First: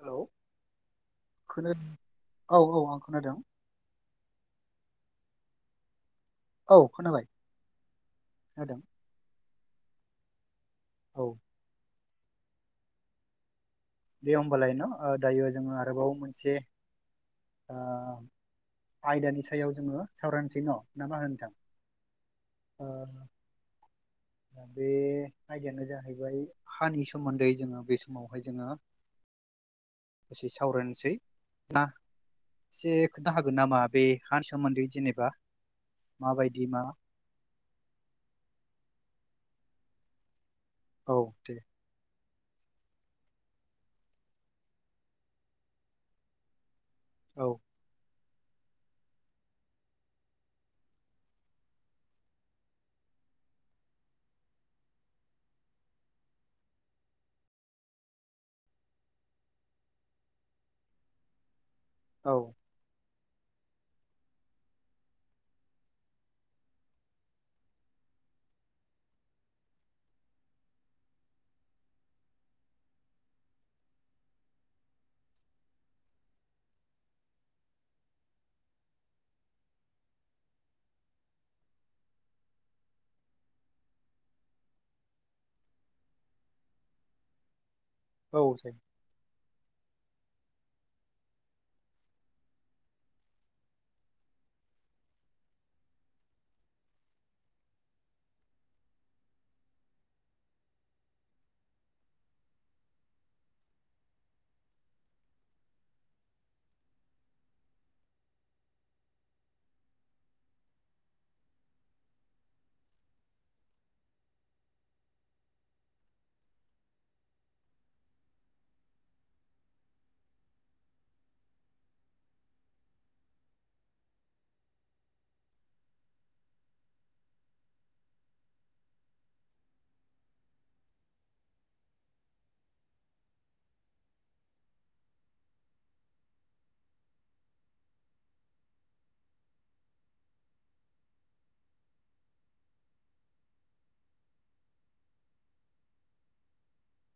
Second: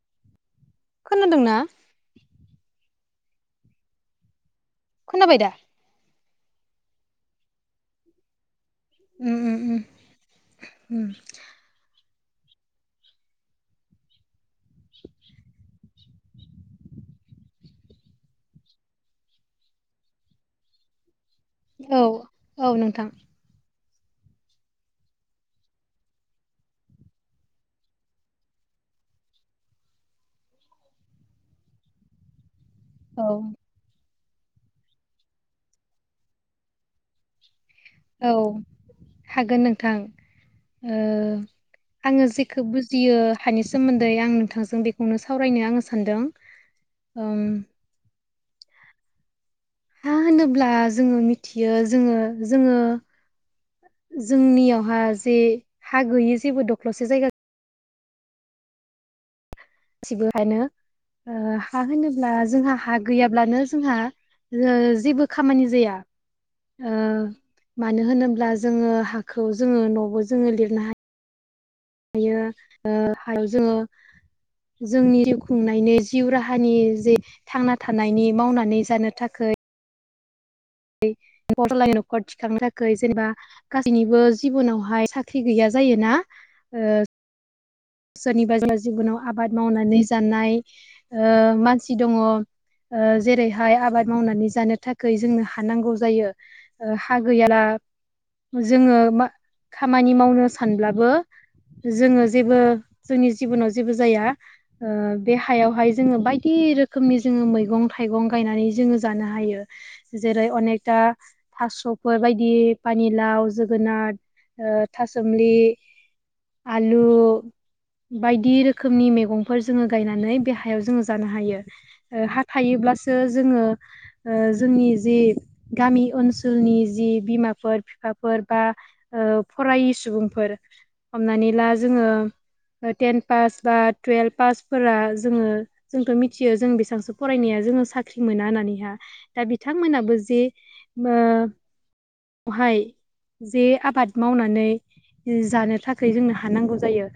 हेल' खोनादोंना खोनादों औ औ आं खोनादों। खोनाबाय दा? औ खोनाबाय खोनादों। उम उम उम। औ दे होमबालाय न दायो जोङो आरोबाव मोनसे आयदानि सायाव जोङो सावरायनोसै न ना माहो नोंथां। औ औ नोंथां। दा बे आयदायानो जाहैबाय हानि सोमोन्दै जोङो बे समावहाय जोङो [inaudible] एसे सावरायनोसै ना एसे औ खोन्था हागोन नामा बे हानि सोमोन्दै जेनेबा माबायदि मा? औ हागोन नोंथां। औ दे। खोब बुजियो हानि सोमोन्दै आं नोंथांजों बेखौनो सावरायनो आङो सानदों। ओं। औ हा होनोब्ला जोङो मिथियो जोङो जोङो जोंनियावहा जे हा गैयि जेबो दख्ल'से जायगा गासिबोखनो हा होनोब्ला औ जोंहा हा गैयाब्लानो जोंहा जेबो खामानि जाया। मानो होनोब्ला जोङो हाखौ जोङो न'बो जोङो लिरनो हाय हायो हायाव जोङो जोंनि जिउ खुंनायनि जिउ राहानि जे थांना थानायनि मावनानै जानो थाखै गदलानि न'खर थिखांनो थाखाय जेनेबा गासैनिबो जिबनावहाय साख्रि गैया। जायोना। औ सोरनिबा जायो जिबनाव आबाद मावनानै जानाय मानसि दङ। जेरैहाय आबाद मावनानै जानो थाखै जोंनो हानांगौ जायो हा गैयाला जोङो खामानि मावनो सानब्लाबो जोङो जेबो जोंनि जिबनाव जेबो जाया ओ बे हायावहाय जोङो बायदि रोखोमनि जोङो मैगं थाइगं गायनानै जोङो जानो हायो जेरै अनेकटा थास'फोर बायदि पानिलाव जोगोनाट ओ थासोमलि आलु बायदि रोखोमनि मेगंफोर जोङो गायनानै बे हायाव जोङो जानो हायो ओ हा थायो ब्लासो जोङो ओ जोंनि जि गामि ओनसोलनि जि बिमाफोर फिफाफोर बा ओ फरायि सुबुंफोर हमनानै ला जोङो ओ टेन पास बा टुवेल्भ पासफोरा जोङो जोंथ' मिथियो जों बेसेसो फरायनाया जो ङो साख्रि मोना होन्नानैहा दा बिथांमोनाबो जे मो अहाय जे आबाद मावनानै जानो थाखै जोंनो हा नांगौ जायो।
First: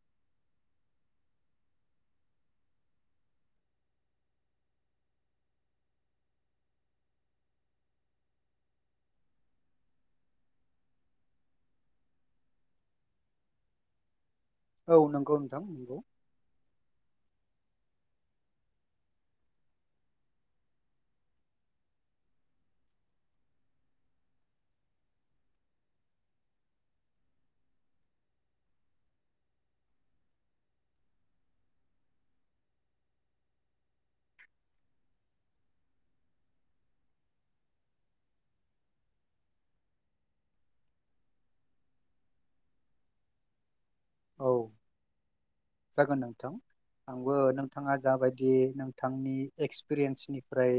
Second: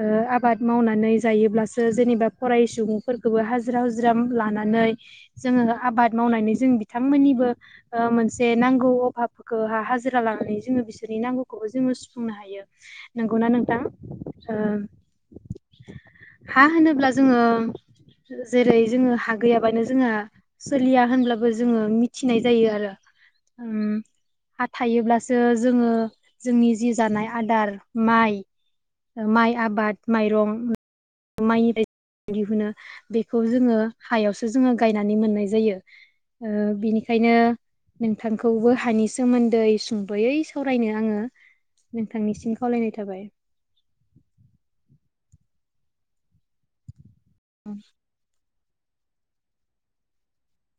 ओ आबाद मावनानै जायोब्लासो जेनेबा फरायि सुबुंफोरखौबो हाजिरा हुजिरा लानानै जोङो आबाद मावनानै जों बिथांमोननिबो ओ मोनसे नांगौ अभाब खौहा हाजिरा लानानै जोङो बिसोरनि नांगौखौबो जोङो सुफुंनो हायो नंगौना नोंथां। औ नंगौ नोंथां नंगौ। हा होनोब्ला जोङो जेरै जोङो हा गैयाबानो जोंहा सोलिया होनब्लाबो जोङो मिथिनाय जायो आरो। ओम। हा थायोब्लासो जोङो जोंनि जि जानाय आदार माइ माइ आबाद माइरं माइ [unintelligible] दिहुनो बेखौ जोङो हायावसो जोङो गायनानै मोननाय जायो। ओ बिनिखायनो नोंथांखौबो हानि सोमोन्दै सुंद'यै सावरायनो आङो नोंथांनिसिम खावलायनाय थाबाय। औ। जागोन नोंथां आंबो नोंथाङा जाबा यदियै नोंथांनि एक्सपिरियेन्सनिफ्राय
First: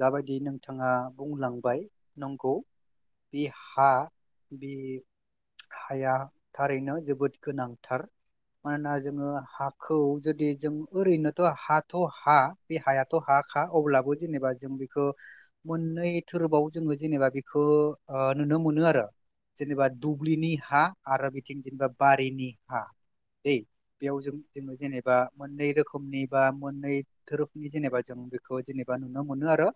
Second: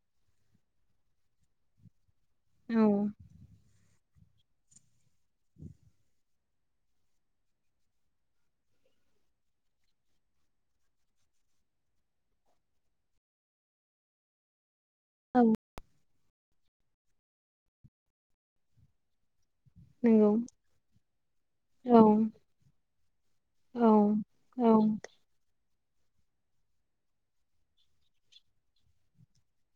जाबादि नोंथाङा बुंलांबाय, नंगौ औ बे हा बे हाया थारैनो जोबोद गोनांथार मानोना जोङो हाखौ जुदि जों ओरैनोथ' हाथ' हा बे हायाथ' हाखा अब्ला बो जेनेबा जों बे खो औ मोननै थोरोबाव जोङो जेनेबा बेखो ओ नुनो मोनो आरो। जेनेबा नंगौ दुब्लिनि हा आरो बिथिं जेनेबा औ बारिनि हा दै। औ बेयाव जों औ जोङो जेनेबा मोननै रोखो मनि बा मोननै थोरोबनि जेनेबा जों बेखौ जेनेबा नुनो मोनो आरो।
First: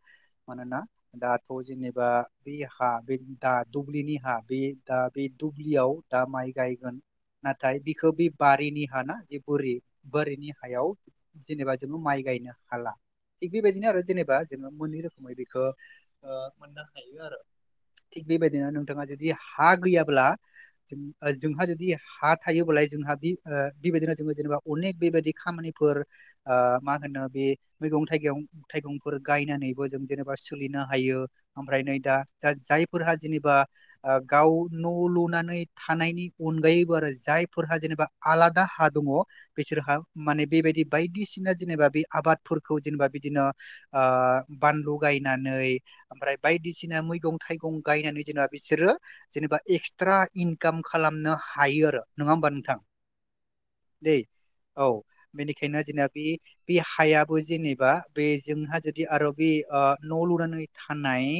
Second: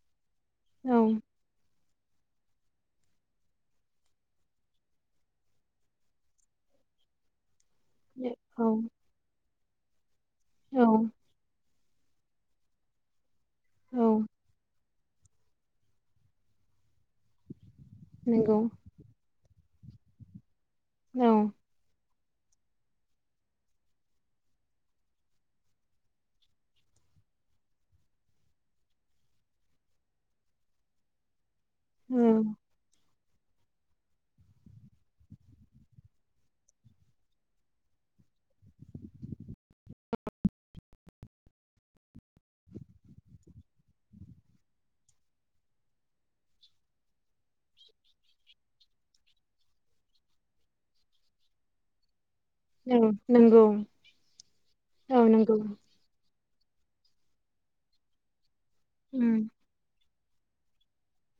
मानोना दाथ' जेने बा बे हा बे दा दुब्लिनि हा बे दा बे दुब्लियाव दा माइ गायगोन। नाथाय बिखो बि औ बारिनि हा ना जे बोरि बोरिनि औ हायाव जेनेबा माइ गायनो हाला थिग बेबायदिनो आरो औ जेनेबा जेनबा मोननै रो खोमै बेखो ओ मोननो हायो आरो थिग नंगौ बेबायदिनो नोंथाङा जोदि हा गैयाब्ला जों ओ औ जोंहा जोदि हा थायोबालाय जोंहा बि ओ बेबायदिनो जोंबो जेनेबा अनेक बेबायदि खामानिफोर ओ मा होनो बे मैगं थाइगं थाइगंफोर गायनानैबो जों जेनेबा सोलिनो हायो ओमफ्राय नै दा औ जाय फोरहा जेनेबा ओ गाव न' लुनानै थानायनि अनगायैबो आरो जायफोरहा जेनेबा आला दा हा दङ बिसोरहा माने बेबायदि बायदिसिना जेनेबा बे आबादफोरखौ जेनेबा बिदिनो ओ बानलु गायनानै ओमफ्राय बायदिसिना मैगं थाइगं गायनानै जेनेबा बे सोरो जेनेबा एक्सट्रा इनकाम खालामनो हायो आरो। नङा होमबा नोंथां? औ नंगौ दै औ। बेनिखायनो जैना बे बे हायाबो जेनेबा बे जोंहा जोदि आरो उम बे ओ न' लुनानै थानाय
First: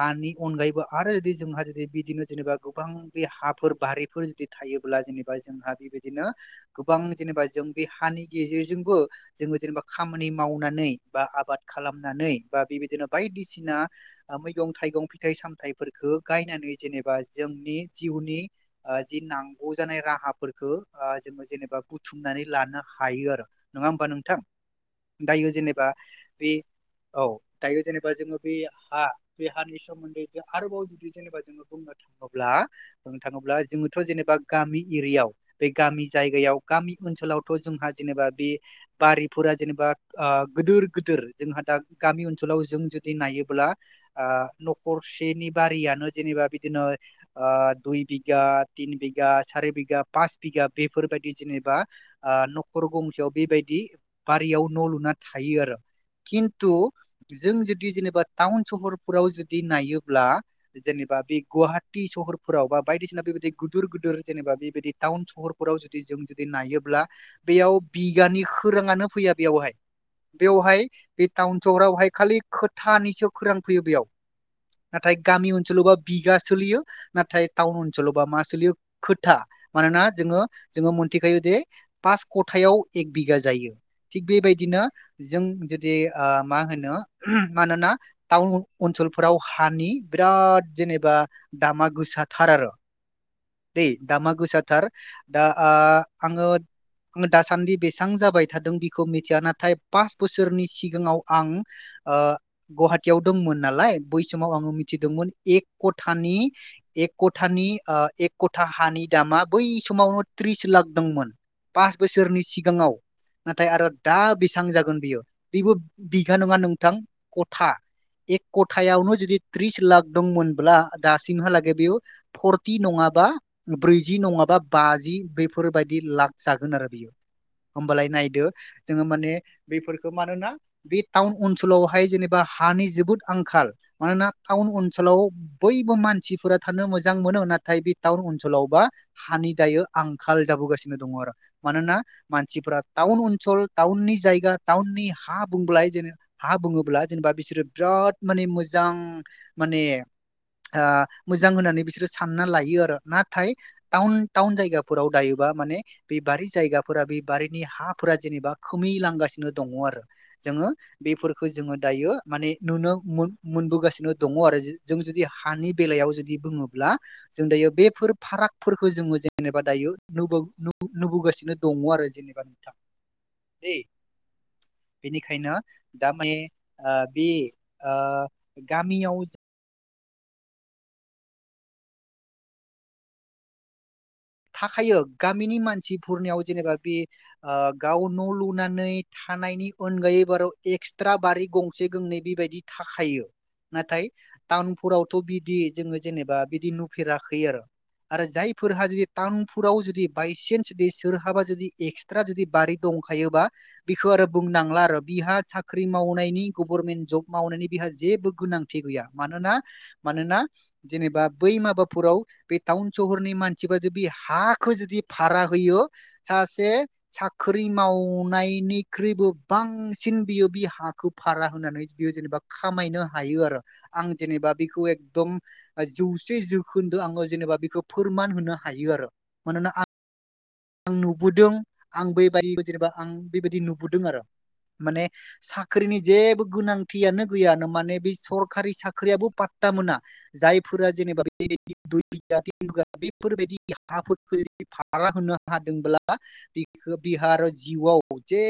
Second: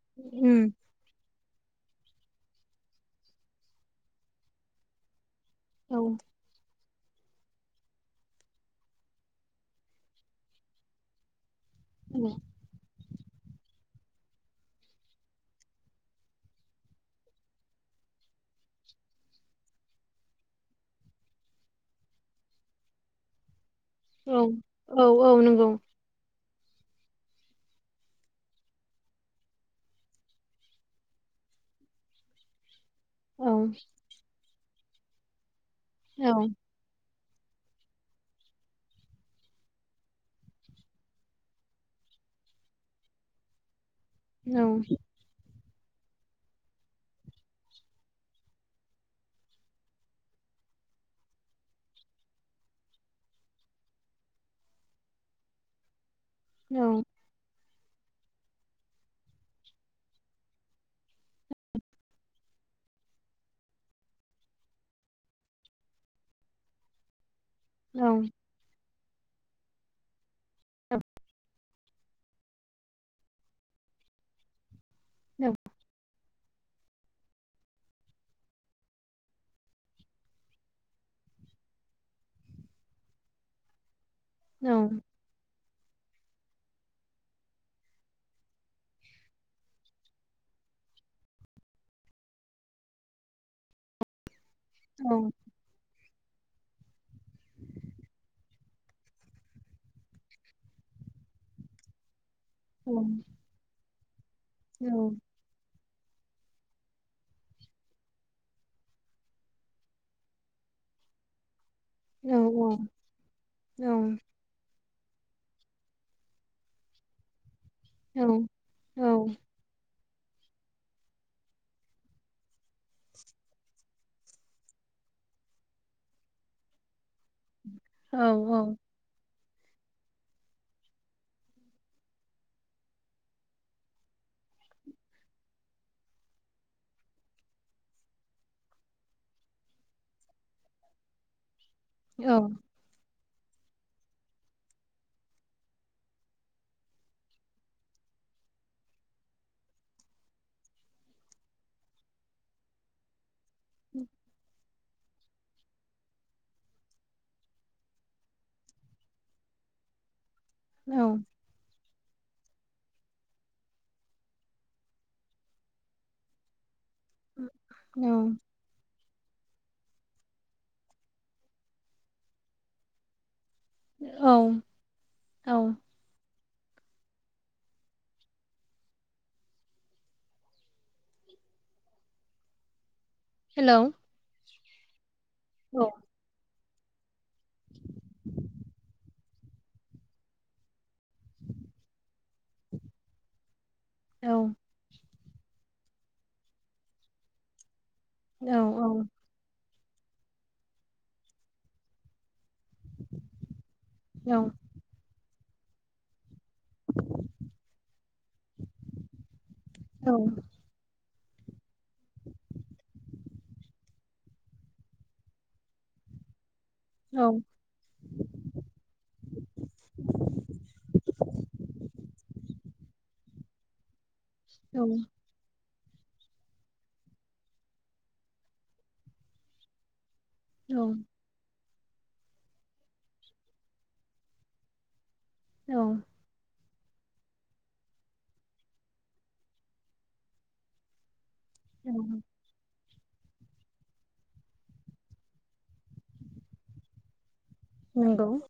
हानि उम अनगायैबो आरो जोदि जोंहा जुदि बिदिनो जेनेबा गोबां बे हाफोर बारिफोर जुदि थायोब्ला जेनेबा जोंहा औ बेबायदिनो गोबां जेनेबा जों बे हानि गेजेरजोंबो जोङो जेनेबा खामानि मावनानै बा आबाद औ खालामनानै बा बेबायदिनो बायदिसिना आ मैगं-थाइगं फिथाइ-सामथायफोरखो गायनानै जेनेबा जोंनि जि उनि जि नांगौ जानाय राहाफोरखो ओ जोङो जेनेबा बुथुमनानै लानो हायो आरो। नङा होमबा नोंथां? औ औ औ दायो नंगौ जेनेबा बे औ। दायो जेनेबा जोङो बे हा बे हानि सोमोन्दै जों आरोबाव जुदि जेनेबा जोङो बुंनो थाङोला बुंनो औ थाङोब्ला जोङोथ' जेनेबा गामि एरियायाव बे गामि जायगायाव गामि ओनसोलाव थ' जोंहा जेनेबा बे बारिफोरा जेनेबा गिदोर-गिदोर जोंहा दा गामि ओनसो लाव जों जुदि नायोब्ला आ औ नख'रसेनि बारियानो जेनेबा बिदिनो दुइ बिगा, तिन बिघा, सारि बिघा, पास बिघा बेफोरबायदि जेनेबा आ न'खर गंसेयाव बेबायदि बारियाव न' लुना था थायो आरो खिन्थु औ जों जों जेनेबा टाउन-सहरफोरावव जुदि नायोब्ला जेनेबा बे गुवाहाटी सहरफोराव बा बायदिसिना बेबायदि गिदिर-गिदिर जेनेबा बेबायदि टाउन सहरफोराव जुदि जों जुदि नायोब्ला बेयाव औ बिगानि खौराङानो फैया बेयावहाय बेयावहाय बे टाउन सहरावहाय खालि खोथानिसो खौरां फैयो बेयाव नाथाय औ गामि ओनसोलावबा बिगा सोलियो नाथाय टाउन ओनसोलावबा मा सोलियो खोथा मानोना जोङो जोङो मोनथिखायो दि पास खथायाव एक बिगा जायो थिग औ बेबायदिनो जों जे आं मा होनो मानोना टाउन ओनसोलफोराव हानि बिराद जेनेबा दामा गोसा थार आरो दै दामा गोसा थार दा आं आङो आङो दासान्दि बेसेबां जाबाय थादों बिखौ मिथिया नाथाय पास बोसोरनि सिगाङाव आं ओ गुवाहाटीयाव दंमोन नालाय बै समाव आङो मिथिदोंमोन एक ख'थानि एक ख'थानि ओ एक क'था हानि दामा बै समावनो त्रिस लाख दंमोन पास बोसोरनि औ सिगाङाव नाथाय आरो दा बेसेबां जागोन यो बेबो बिगा नङा नोंथां खा एक ख'थायावनो जुदि त्रिस लाख दंमोनब्ला दासिमहालागै बेयाव फरटि नङाबा ब्रैजि नङाबा बा बाजि बेफोरबायदि लाख जागोन आरो बियो होमबालाय नायदो जोङो माने बेफोरखौ मानोना बे टाउन ओनसोलावहाय जेनेबा हानि जोबोद आंखाल मानोना टाउन टाउन ओनसोलाव बयबो मानसिफोरा थानो मोजां मोनो नाथाय बे टाउन ओनसोलावबा हानि दायो आंखाल जाबोगासिनो दङ आरो मानोना मानसिफोरा टाउनावनो सहर टाउननि जायगा टाउननि हा बुङोब्ला जेन हा बुङोब्ला जेनेबा बिसोरो बिराद माने मोजां माने आ मोजां होननानै बिसोरो सानना लायो आरो नाथाय टाउन टाउन जायगाफोराव फोराव दायोबा माने बे बारि जायगाफोरा बे बारिनि हाफोरा जेनेबा खमाय लांगासिनो दङ जोङो औ बेफोरखौ जोङो दायो माने नुनो मोनबोगासिनो दङ आरो जों जुदि हानि बेलायाव जुदि बुङोब्ला जों दायो बेफोर फाराग फोरफोरखौ जोङो जेनेबा दायो नुबोगासिनो दङ आरो जेनेबा नोंथां दै औ बेनिखायनो औ दा मान ओ बे ओ गामियाव हेल' थाखायो गामिनि मानसिफोरनियाव जेनेबा [unintelligible] ओ गाव न' लुनानै थानायनि अनगायै बाराव एक्सट्रा बारि गंसे गंनै बेबायदि थाखायो नाथाय टाउन फुराव थ' बिदि जोङो जेनेबा बिदि नुफेराखै आरो आरो जायफोरहा जि टाउन फुराव जुदि बायसेन्स बे सोरहाबा जुदि एक्सट्रा जुदि बारि दंखायोबा बिखौ आरो औ बुंनांला आरो बिहा साख्रि मावनायनि गभर्नमेन्ट ज'ब मावनायनि बिहा जेबो गोनांथि गैया मानोना औ मानोना जेनेबा बै माबाफोराव बे टाउन सहरनि मानसि बा [unintelligible] जुदि हाखौ जुदि भारा होयो सा से साख्रि मावनायनिख्रुइबो बांसिन बियो बि हाखौ भारा होनानै बियो जेनेबा खामायनो हायो आरो आं जेनेबा बेखौ एकदम जौसे जोखोन्दो आङो जेनेबा बेखौ फोरमान होनो हायो आरो मानोना आं आं नुबोदों आं बे बायदि जेनेबा आं बेबायदि नुबुदों आरो माने औ साख्रिनि जेबो गोनां फियानो गैयानो माने बे सरकारि साख्रियाबो पात्ता मोना जायफोरा जेनेबा बे [unintelligible] हादोंब्ला बिखौ बिहा आरो जिउआव नंगौ जे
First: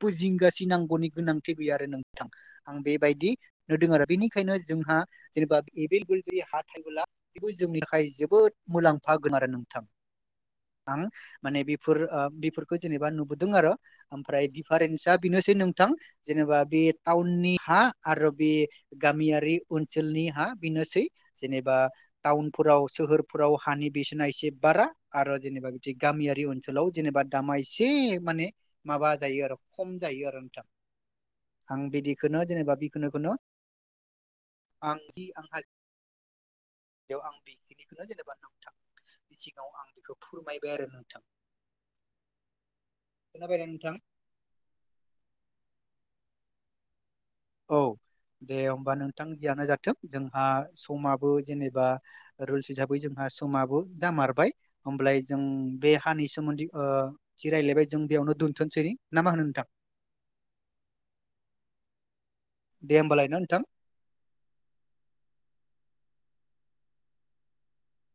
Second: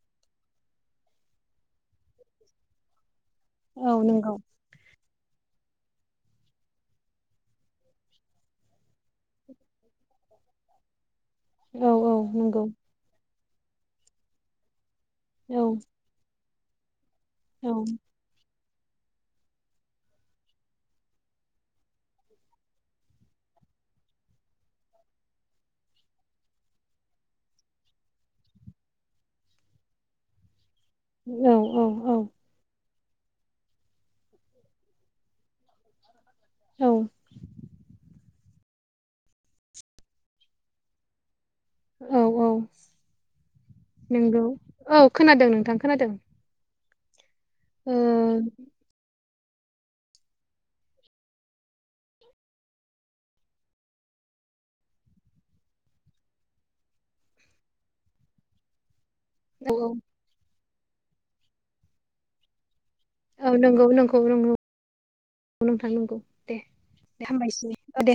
बु जिंगा सिनांगौनि गोनांथि गैया आरो नोंथां आं बेबायदि। नुदों औ आरो नंगौ बेनिखायनो जोंहा। जेनेबा एभेल [unintelligible] हा थायोबोला बेबो जोंनि थाखाय जोबोद मुलाम्फा गोनां आरो नोंथां। [unintelligible] आं माने औ बेफोर औ ओ नंगौ बेफोरखो जेनेबा नुबोदों आरो ओमफ्राय दिफारेन्ट सा बिनोसै औ नोंथां जेनेबा बे टाउननि औ हा आरो बे। गामियारि ओनसोलनि हा बेनोसै जेनेबा टाउनफोराव सोहोरफोराव हानि बिसोना एसे बारा आरो जेनेबा गामियारि ओनसोलाव जेनेबा दामा एसे माने माबा जायो आरो खम जायो आरो नोंथां। औ आं औ बिदिखोनो जेनेबा बि [unintelligible] आं जि आंहा औ बेयाव आं बेखिनिखोनो जेनेबा नोंथांनि सिगाङाव आं बेखौ फोरमाय बाय आरो नोंथां। औ-औ खोनाबायना नोंथां नोंगौ औ खोनादों नोंथां खोनादों। औ ओ दे होमबा नों थां जियानो जाथों जोंहा समाबो जेनेबा रुलस हिसाबै जोंहा समाबो जाम मारबाय होमब्लाय जों बे हानि सोमोन्दै ओ जि राय्लायबाय जों बेयावनो दोनथ'सै। ना मा होनो नोंथां। औ दे होमबालाय ना औ नोंथां नंगौ नंगौ नंगौ नोंथां नंगौ। दे-दे हामबायसै ओ दे।